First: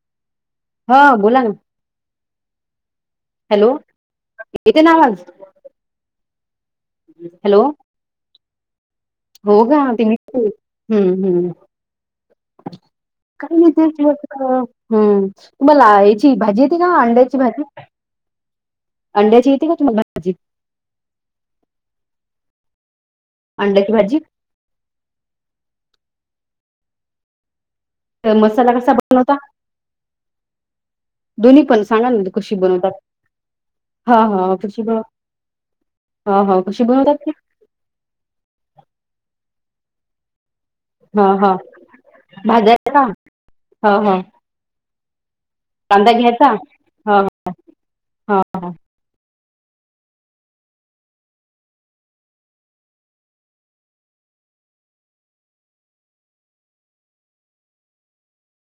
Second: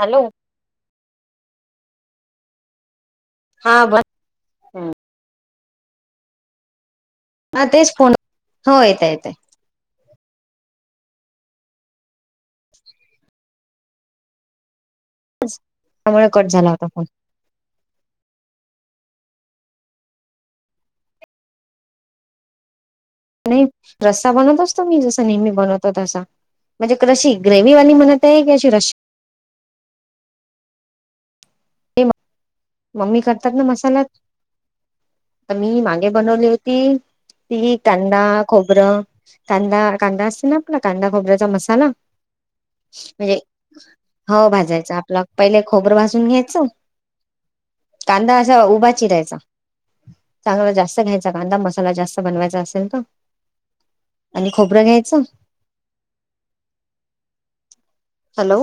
Hello. हा बोला ना. हॅलो हा बस येते ना आवाज? हॅलो ह तेच फोन होय. हो ग [unintelligible] हम्म हम्म काय म्हणतय [unintelligible] हम् तुम्हाला त्यामुळे याची कट भाजी झाला येते होता का फोन अंड्याची भाजी. अंड्याची येती का तुम्हाला भाजी? नाही अंड्याची भाजी रस्सा बनवत असतो मी जस नेहमी बनवतो तसा म्हणजे कशि ग्रेव्ह व्ही वाली म्हणत तर आहे की अशी मसाला रशी. कसा बनवता दोन्ही पण सांगा कशी बनवतात मम्मी करतात ना मसाला ह ह कशी. बन मी मागे हा बनवली हा होती कशी बनवतात ते ती कांदा, खोबरं. कांदा कांदा असत ना. कांदा हा खोबऱ्याचा हा मसाला भाजायचा का म्हणजे हा हा हो भाजायचा. आपला पहिले खोबरं कांदा भाजून घ्यायचा घ्यायचं हा कांदा हा असा हा उभा चिरायचा. चांगला जास्त घ्यायचा कांदा मसाला जास्त बनवायचा असेल तर. आणि खोबरं घ्यायच. हॅलो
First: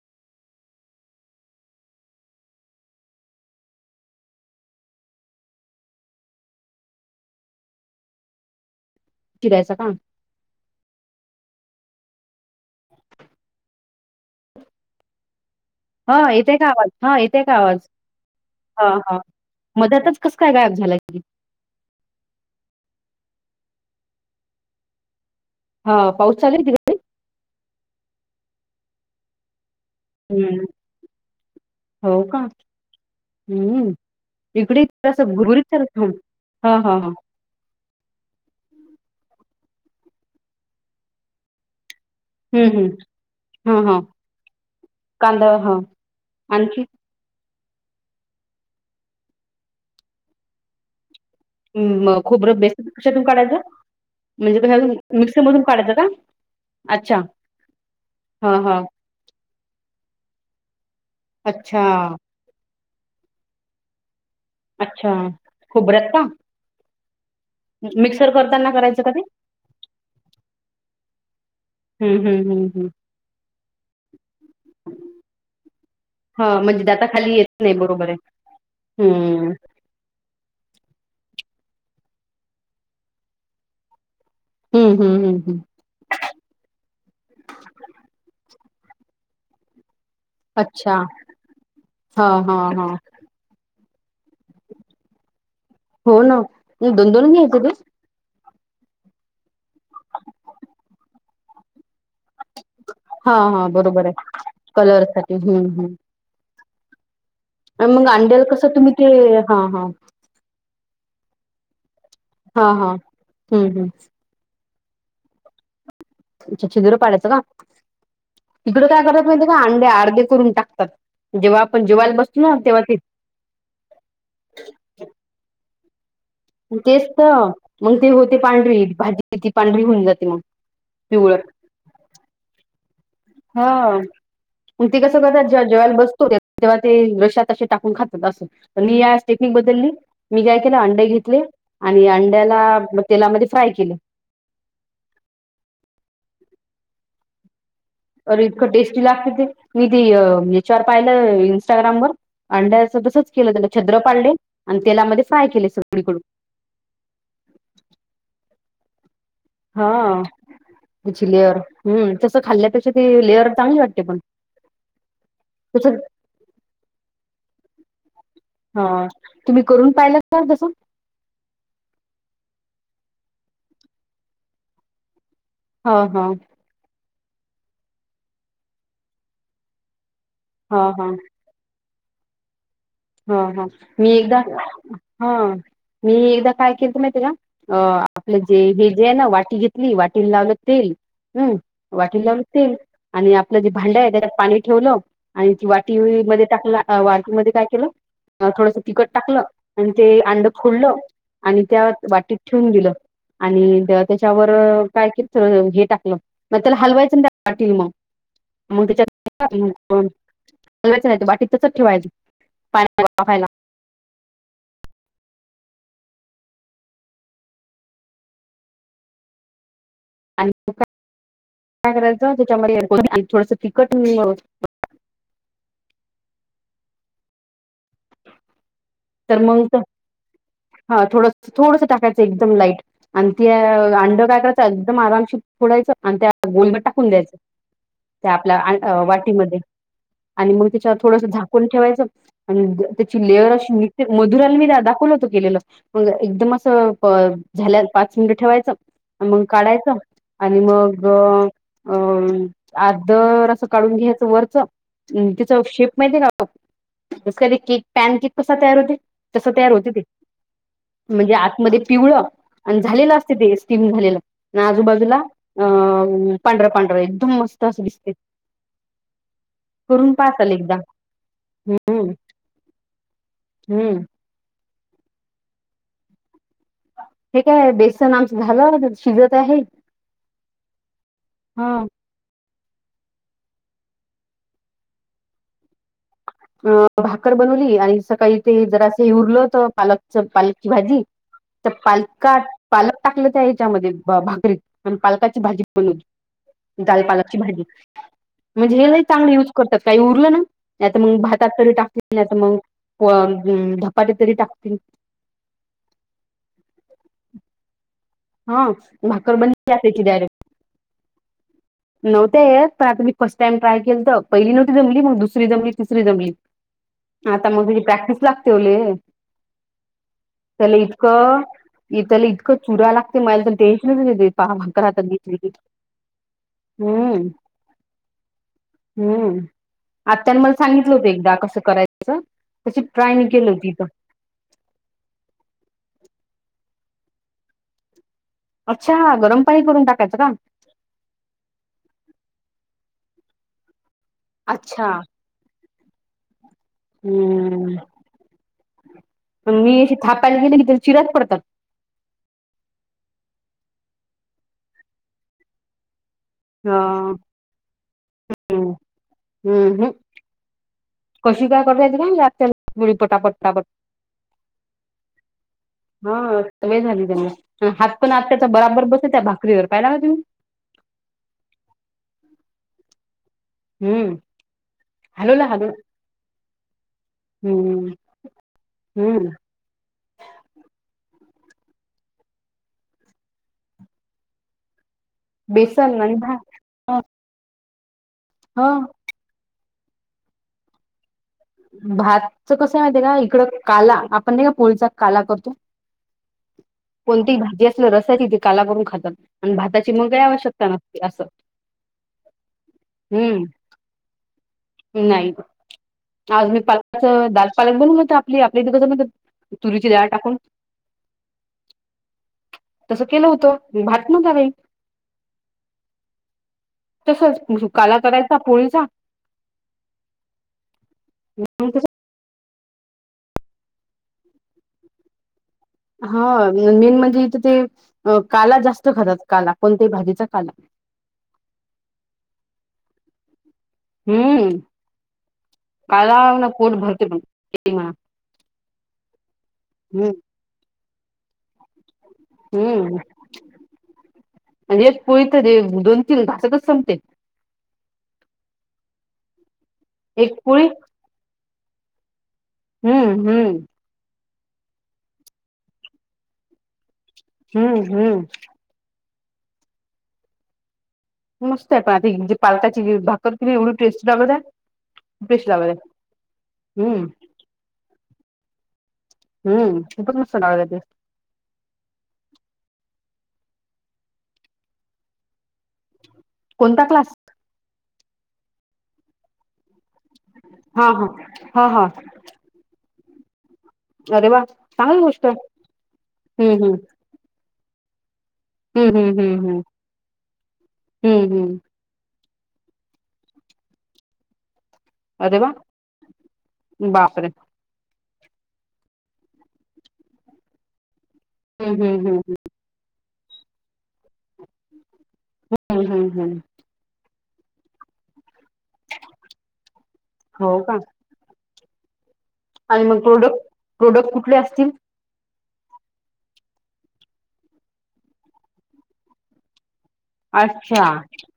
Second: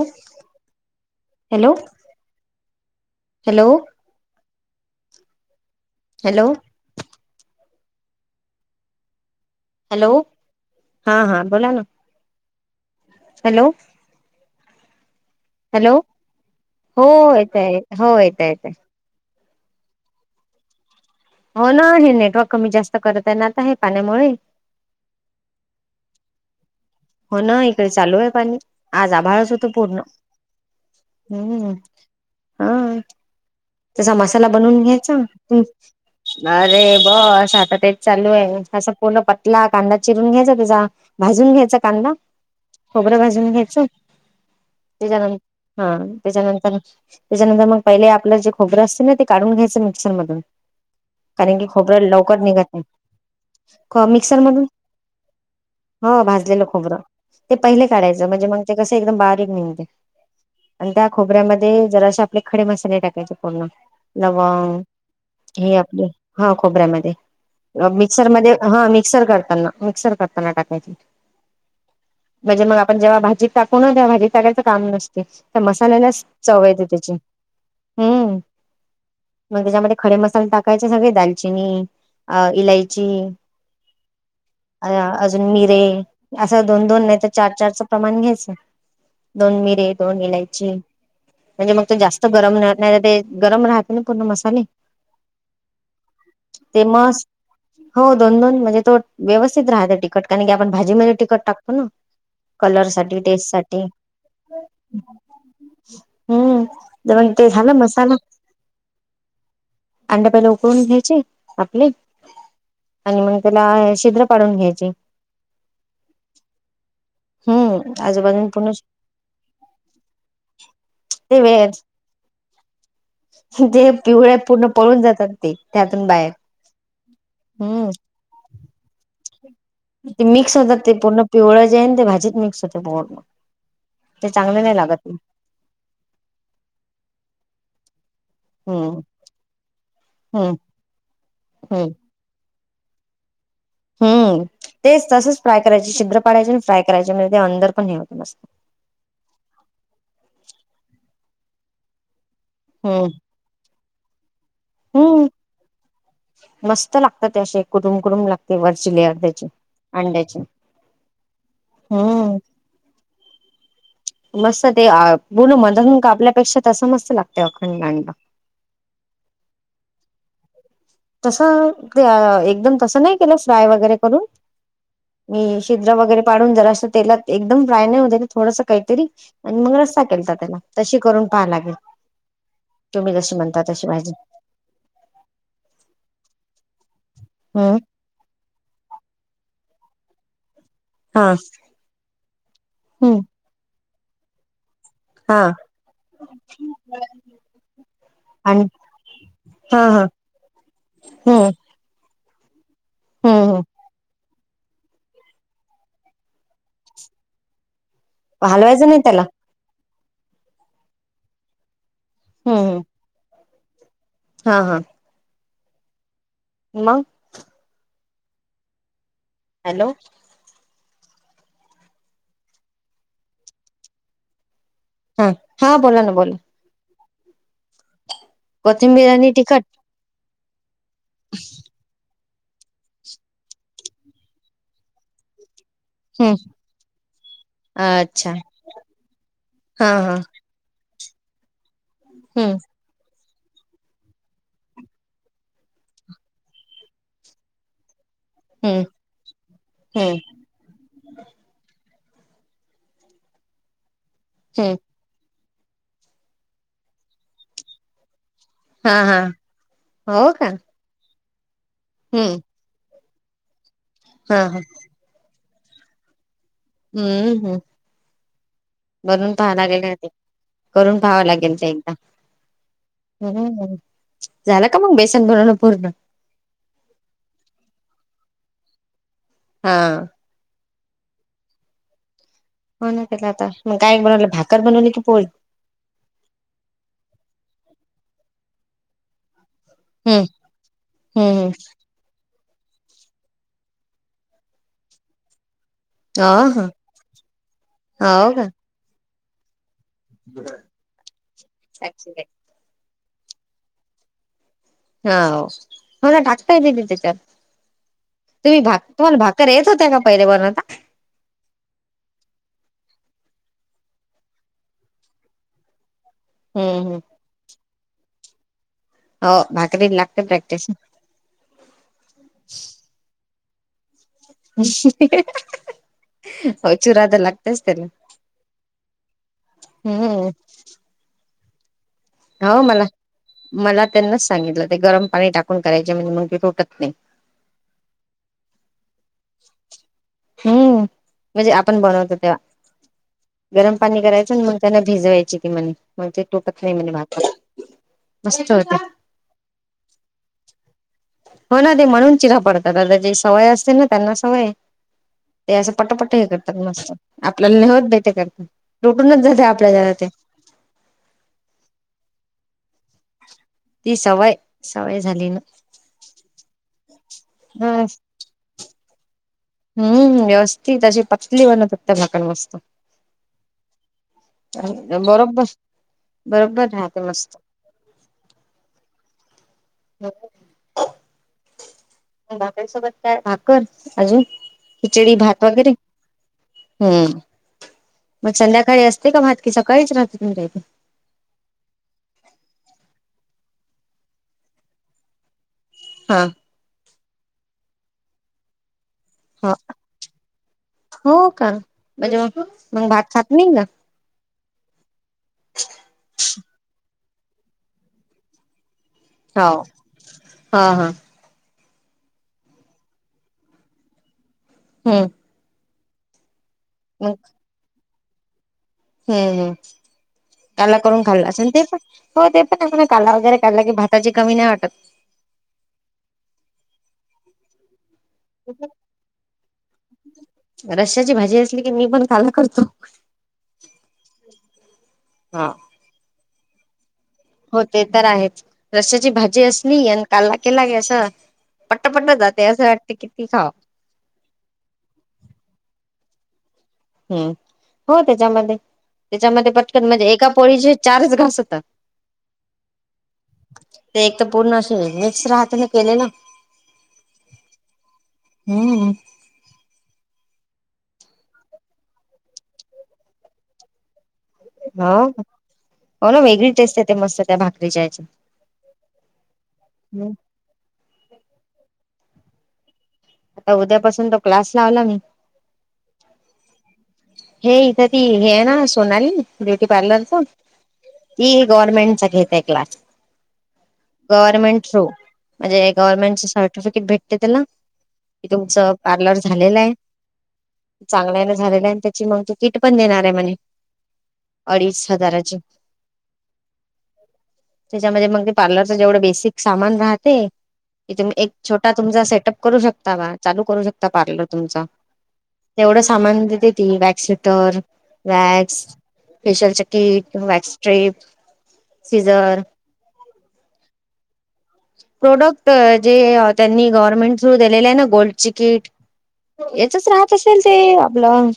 हॅलो हॅलो हॅलो चिरायचा का? हॅलो हा हा बोला ना. हॅलो हॅलो हा येतो का आवाज हो हा येतोय का येतय आवाज हो येतय येतय हा हा? मध्यातच कस काय गायब झाला की. हो ना हे नेटवर्क कमी जास्त करत आहे ना आता हे आहे पाण्यामुळे. हा पाऊस चालू [unintelligible] हो ना इकडे चालू आहे पाणी आज आभाळच होतं पूर्ण. हम्म हम्म हो का? हा हं. त्याचा मसाला बनवून इकडे तर घ्यायचा. असं हम्म गुरगुरीत हं. नाही हां, रे हां, हां. भो असं आता तेच चालू आहे असं. पूर्ण पतला कांदा चिरून घ्यायचा तेचा भाजून घ्यायचा कांदा. हं, हं. खोबरं भाजून घ्यायच. हां, हां. त्याच्यान कांदा हां. हं, त्याच्यानंतर आणखी त्यानंतर मग पहिले आपलं जे खोबरं असते ना, ते काढून घ्यायचं मिक्सर मधून. कारण की खोबरं म लवकर खोबरं निघत नाही, बेसन कशातून काढायचं? खो मिक्सर म्हणजे मधून. कशातून मिक्सरमधून काढायचं का? हो भाजलेलं खोबरं. अच्छा. ते पहिले काढायचं म्हणजे हां, मग ते हां. कस एकदम बारीक निघते. आणि त्या अच्छा, खोबऱ्यामध्ये जरासे आपले खडे मसाले टाकायचे पूर्ण. लवंग, अच्छा. हे आपले, खोबऱ्यात का? हा खोबऱ्यामध्ये. मिक्सर मध्ये, करताना हं. करायचं का ते? मिक्सर करताना मिक्सर करताना टाकायची. हं. हं, म्हणजे हं, मग हं. आपण जेव्हा भाजीत टाकू ना, तेव्हा भाजीत टाकायचं काम नसते. तर मसाल्यालाच हां, चव येते म्हणजे त्याची. दाताखाली येत नाही बरोबर आहे. हम्म हं. मग त्याच्यामध्ये खडे मसाले टाक असे सगळे घ्यायचे, दालचिनी अ इलायची अ हं, हं, हं, अजून हं. मिरे, असं दोन-दोन नाही तर चार-चारचं प्रमाण घ्यायचं. दोन मिरे, दोन इलायची अच्छा. म्हणजे मग तो जास्त हां, गरम नाही हां, हां. राहीलं ते गरम राहत नाही, पूर्ण मसाले हो ना. ते मस, घ्यायचं ते? हो दोन दोन म्हणजे तो व्यवस्थित राहतं तिखट. कारण की आपण भाजी मध्ये तिखट टाकतो ना. कलर साठी, टेस्ट हां, हां. साठी. बरोबर आहे. कलरसाठी. हं, हं. हं. करून ते झालं मसाला. तर, तुम्ही ते हां हां अंडं पहिला उकळून घ्यायची आपली हां हां आणि मग हं त्याला हं छिद्र पाडून घ्यायचे. अच्छा, छिद्र पाडायचं का? हम्म आजूबाजून पूर्ण इकडं काय करतात माहिती का? अंडे अर्धे करून टाकतात. ते वे जेव्हा आपण जेवायला बसतो ना, तेव्हा ते ते पिवळ्या पूर्ण पळून जातात ते, त्यातून बाहेर. तेच त, हम्म मग ते होते पांढरी भाजी. ती पांढरी होऊन ते जाते मग मिक्स होतात ते पूर्ण. पिवळट. पिवळं जे आहे ना ते भाजीत मिक्स होते पूर्ण. हां, ते चांगले नाही ते लागत कसं करतात? जेव्हा जेवायला बसतो, तेव्हा ते रश्शात असे टाकून खातात. हम्म मी याची टेक्निक बदलली. मी हम्म काय केलं, अंड घेतले आणि अंड्याला आपलं तेला मध्ये हं, तेच तसंच फ्राय करायचे, छिद्र पाडायचे आणि फ्राय करायचे. म्हणजे ते अंदर पण हे होत मस्त. अरे इतकं टेस्टी लागते ते. मी ते हे याच्यावर पाहिलं, इन्स्टाग्रामवर. अंड्याचं तसंच केलं. त्याला छिद्र पाडले, आणि तेलामध्ये हं, फ्राय केले सगळीकडून मस्त लागतं ते असे, कुरुम कुरुम लागते वरची लेअर त्याची ह, अंड्याची त्याची लेअर. हं, हम्म तसं खाल्ल्यापेक्षा ती लेअर चांगली वाटते. पण मस्त ते. आ बोलू मधन तसं कापल्यापेक्षा तसं मस्त लागतं अखंड अंडं. हा, तुम्ही करून पाहिलातं का तसं? तसं ते एकदम तसं नाही केलं, फ्राय वगैरे करून. मी हा छिद्र वगैरे हा पाडून, जरासं तेलात एकदम फ्राय नाही होतं ते थोडसं काहीतरी आणि मग रस्सा केलता त्याला, हा तशी करून पहाय लागेल. तुम्ही जशी हं म्हणता हं. तशी मी भाजी. एकदा हं, मी एकदा काय केलतं माहिती ल्या. अ हम्म आपलं जे हे जे आहे ना, वाटी घेतली वाटीला लावलं तेल, हा हं. वाटीला लावलं तेल हम्म आणि आपलं जे भांडं आहे त्याच्यात पाणी ठेवलं हा आणि ती वाटी मध्ये टाकला, वाटी मध्ये काय केलं? अ आणि थोडसं तिखट टाकलं हा आणि हा ते अंड फोडलं हम्म. आणि त्या वाटीत ठेवून दिलं, हम्म हम्म आणि त त्याच्या त्यावर काय केलं हे टाकलं, मग त्याला हलवायचं नाही. ते वाटील मग हलवायचं नाही त्याला? हालवायचं नाही, वाटीत तसंच ठेवायचं. हम्.. हम. या खायला. हा.. हा.. मग? हॅलो. आणि काय-काय करायचं, त्याच्यामध्ये कोथिंबीर थोडसं तिखट-मीठ घालायचं. हा. हा, बोला ना बोला. कोथिंबीर आणि तर तिखट. मग हा थोडं, थोडसं टाकायचं. एकदम लाईट आणि ते अंड काय करायचं एकदम आरामशीर फोडायचं आणि त्या हम्म गोलवर टाकून द्यायचं. अच्छा त्या आपल्या, वाटीमध्ये हा हा आणि मग त्याच्यावर थोडसं झाकून ठेवायचं हम्म आणि त्याची लेअर अशी नीट मधुराला मी दा दाखवल होतो केलेलं. मग एकदम असं प झाल्या पाच मिनट ठेवायचं हम्म मग काढायचं हम्म आणि मग अअं आदर असं काढून घ्यायचं वरच. हम्म चा शेप माहिती का? कधी के पॅनकेक कसा तयार होते हां हां, तसं तयार होते ते हो का? म्हणजे आतमध्ये पिवळ हम्म आणि झालेलं असत ते स्टीम झालेलं हा हा आणि आजूबाजूला अ पांढर पांढर एकदम हम्म हम्म मस्त असं दिसते बनून पाहाला लागेले होते करून पाहा चाल एकदा करून पाहाव लागेल ते एकदा हम्म हम्म झालं का मग बेसन बनवण पूर्ण हे काय बेसन आमचं झालं शिजत आहे हा हा हो ना त्याला आता म गायक बनवलं भाकर बनवली की पोल अ भाकर बनवली आणि सकाळी ते जरा असं उरलं तर हम्म पालकच पालकी भाजी हम्म हम्म तर पालका पालक टाकलं त्या याच्यामध्ये भाकरीत पण पालकाची भाजी बून हो दालपालाची भाजी हो हो का म्हणजे हे नाही चांगली य करतात काही उरलं ना मग भातात तरी साक्षी टाकली ताई नाहीता मग धपाट्या तरी टाक हा मला डाकताये चार तुम्ही हा भा तुम्हाला भाकर येत बनली होत्या का पहिले बता नव्हतेय पण आता मी फर्स्ट टाइम ट्राय केल तर पहिली नव्हती जमली मग दुसरी जमली त हम्म हम्म. ्रीम आता मग तची प्रॅक्टिस लागते ले हो भाकरी लागते प्रॅक्टिस त्याला इतकं त्याला इतकं चुरा लागते मला तर ह प मकरा तंगी त हो चुरा तर हम्म लागतेच त्याला हम्म हम्म. आत्ताने मला सांगितलं होते कसं कराच हो मला मला त्यांनाच सांगितलं ते गरम पाणी टाकून करायचे म्हणजे मगि ोटत नाही अच्छा गरम पाणी करून टाकायचं का हम्म म्हणजे आपण बनवतो तेव्हा गरम पाणी करायचं मग त्यांना अच्छा भिजवायची की म मग ते तोकत नाही म मा मस्त होता मग मी थापायला गेले की तरी चिरात पडतात तर त्याची सवय असते ना त्यांना सवय ते असं पटपट हे करतात मस्त ह आपल्याला नेहत भे ते करत हम्म लुटूनच जाते आपल्या हम् ज ते कशी काय करतायेत का बी पटापट पटापट ती सवय सवय झाली ना. हा स वय झाली त्यांना हा हात पण आत्याचा बराबर बस हम्म व्यवस्थित अशी पतली बनत त्या भाकण मस्त हम्म बरोबर हलवला हलवला बरोबर. राहते मस्त हम्म हम्म. बाकईसोबत काय भाकर अजून. खिचडी भात वगैरे बेसन आणि भात ह हम्म. मग ह संध्याकाळी असते का मात की सकाळीच राहते तुमच्या इथे. भातच कसं माहितीय का इकडं काला आपण नाही का पळीचा काला करतो. हा. कोणती भाजी असलं रसायचीिथ काला करून खात. हो असं हो का म्हणजे मग भात खात हम्म नाही ना. [inaudible] नाही. पाच दाल पालक बनून आपली आपली इथच का हो तुरीची दळ टाकून. हा हा तस केलं होतं भात नवताकाई होय तसच सुुकाला करायचा पुणीच हु काला करून खाल आसेन ते मग तसं पण काला वगैरे कायला की भाताची कमी नाही वाटत हा मेन म्हणजे इथे ते. अ काला जास्त खातात काला कोणत्याही भाजीचा काला. रश्याची भाजी असली की मी पण [unintelligible] हु हा कालान पोट भरत. हो ते तर आहेच रसाची भाजी असली आणि हम्म कालला केला गे असं. पट्टपट्ट जाते असं वाटते हम्म, किती खाव म्हजेत पळीत रे दोन. तीन घासत संपते. हम्म हो त्याच्यामध्ये त्याच्यामध्ये पटकन म्हणजे एका एक पोळीचे चारच घास होतात. हु हुं. ते एक पूर्ण अस मिक्स राहते ना केले ना. हं हं. मस्त आहे पण आता जे पालताची भाकरर किरी एवढी टेस्ट. लागत आहे ह टेस्ट लागत आहे वेगळीच टेस्ट हम्म येते त्या भाकरी चयचि. हम्म तपण मस्त लागलं ते. आता उद्यापासून तो क्लास लावला मी. कोणता क्लास? हे इथं ती हे आहे ना सोनाली ब्युटी पार्लरच. हा हा त हा हा गवर्नमेंटचा घेतय क्लास. अरे वा गव्हर्नमेंट थ्रू चांगली गोष्ट आहे. म्हणजे गव्हर्नमेंटचे हम्म हम्म सर्टिफिकेट भेटते त्याला. तूमच पार्लर हम्म हम्म हम्म हम्म झालेल्या चांगले हम्म हम्म नझालेलयते. मग तिकिट पण देणार म्हणे अडीच. हजाराची अरे वा बापरे. त्यामध्ये मग पार्लरचे जेवढे बेसिक सामान राहते. एक छोटा हम्म तुमचा हम्म हम्म सेटअप करू शकता बा चालू करू शकता पार्लर तुमचा. तेवढं हम्म हम्म सामान हम्म देत ती वॅग स्टर वॅग. फेशियल जॅकेट वॅक्स हो का स्ट्रेट. आणि मग प्रोडक्ट प्रोडक्ट कुठले असतील. प्रोडक्ट जे त्यांनी गव्हर्नमेंट दिलेले आहे ना गोल्ड चिकीट. च राहत असेल ते अच्छा आपलं.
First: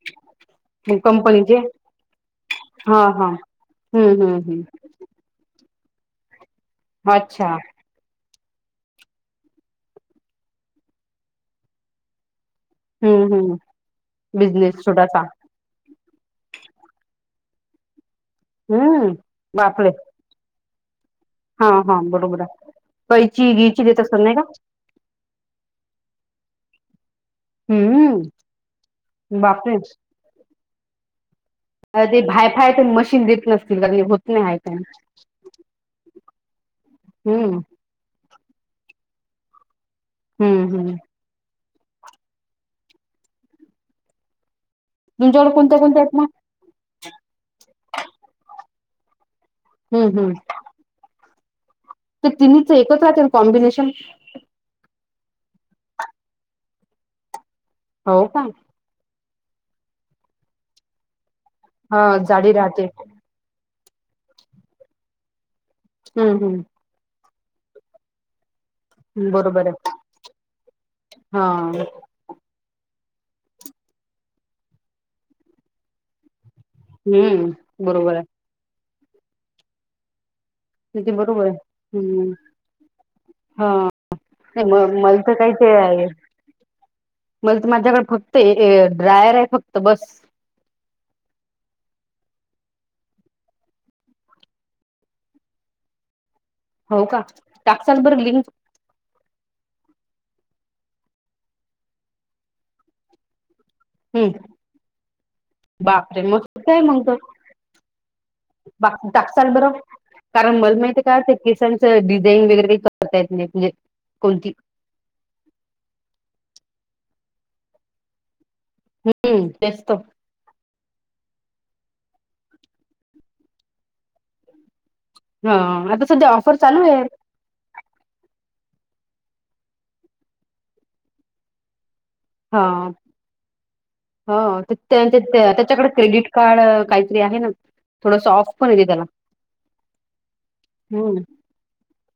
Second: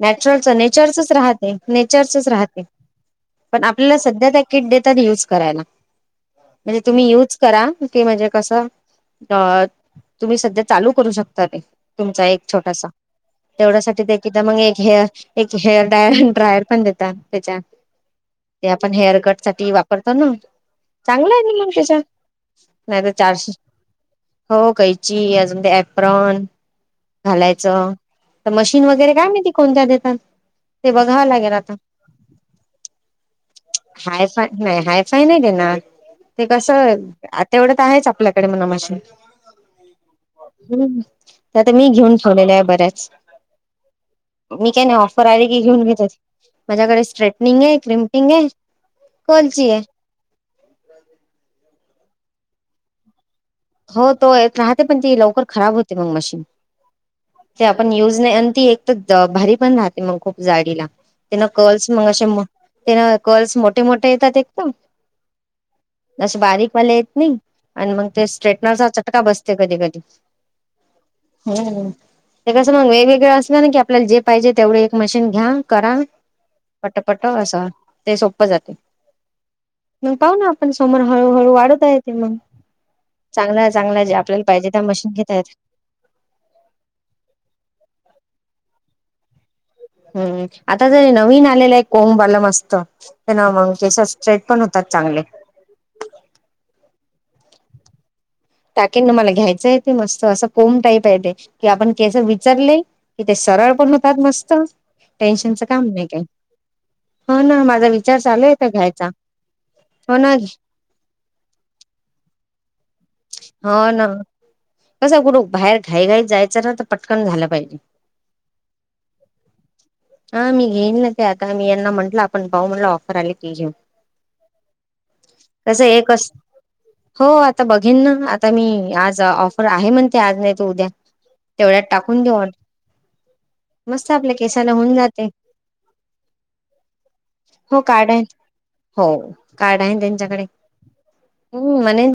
नॅचुरलच मग नेचरचच राहते कंपनीचे नेचरचच राहते. हा हा पण आपल्याला हम्म सध्या हम्म त्या हम्म किट देतात युज करायला. म्हणजे तुम्ही युज अच्छा करा की म्हणजे कस अ तुम्ही सध्या चालू करू शकता तुमचा एक छोटासा हम्म हम्म तेवढ्यासाठीदा मग एक बिझनेस हेअ छोटासा एक हेअर डा ड्रायर पण देतात त्याच्या ते आपण हम्म हेअर कट साठी बापरे! वापरतो ना चांगलं कि हा हा बरोबर आहे. मग कैची त्याचत गिची देत असतात नाही का? होकयची ते यपरन घालायचं हम्म तर मशीन वगैरे काय नाहीती बापरे! कोणत्या देतात ते बघावं लागे ना अरे ते भायफाय ते मशीन देत नसतील कारण हे होत हायफाय हाय फाय नाही हायफाय नाही देणार. कस आता हम्म एवढं तर आहेच आपल्याकडे म्हणामशी. हम्म म हम्म तर आता मी घेऊन ठेवलेल्या आहे बऱ्याच मी काय नाही ऑफर आली तुमच्याकडे की कोणत्या घेऊन घे कोणत्या त्या आहेत मग? माझ्याकडे स्ट्रेटनिंग आहे क्रिमपिंग आहे. कोणची ये. तर तिन्हीच एकच राहतील ना कॉम्बिनेशन. हो तो एक राहते पण त लवकर खराब होते मग मशीन ते आपण युज हो का? नाही ती एक. भारी पण राहते मग खूप जाडीला तेन कर्ल्स हा मग असे जाडी राहते. कर्ल्स मोठे मोठे येतात एकदम हम्म जस हम्म. बारीकवाले येत. नाही आणि मग ते आसा चटका बसते बरोबर कधी आहे. कधी हा. हु ते कसल वेगवे अस ना र की आपल्याला जे पाहिजे तेवढ एक मशीन घ्या करा पटपटा हम्म. आसा बरोबर ते आहे. सोप जाते म पाहु ना पण समोर किती बरोबर हळूहळू वाढत आहे ते हम्म. मग चांगला हा. चांगला जे आपल्याला पाहिजे नाही त्या मशीनी घेतायेत. म मग माझ्याकडे फक्त ड्रायर आहे फक्त बस. हुम्म आता जरी नवीन आलेलं आहे एक कोंबल मस्त त्यानं मग टेस्ट पण होतात चांगले. हो का टाकताल बरं लिंक टाकीन ना मला घ्यायचं आहे ते मस्त असं कोम टाईप आहे ते की आपण केस विचरले की ते सरळ पण होतात हम्म. मस्त टेन्शनच काम नाही काय बापरे! मस्त आहे मग तर. ह ना माझा विचार चालू आहेेत घ्यायचा. बाकी टाकसाल बरं? हो ना कारण मला माहितीय का ते केसांचं डिझाईन वगैरे करता येत नाही म्हणजे हा ना कोणती. कस कुठ बाहेर घाई घाई जायचं ना तर पटकन झालं पाहिजे. हुम्म तेच तर येईल ना ते आता मी यांना म्हंटलं आपण पाहु म्हणला ऑफर आले की घे हा. कस आता एकच सध्या ऑफर चालू आहे. हो आता बघ घेईना आता मी आज ऑफर आहे म्हण ते आज नाही तू उद्या तेवढ्यात टाक हा. आपल्या हो केसाला होऊन त्या जाते त्याच्यांकडे क्रेडिट कार्ड काहीतरी आहे ना हो कार्ड थोडंस आहेत आ हो कार्ड आहे त्यांच्याकडे हम्म हु म्हणेण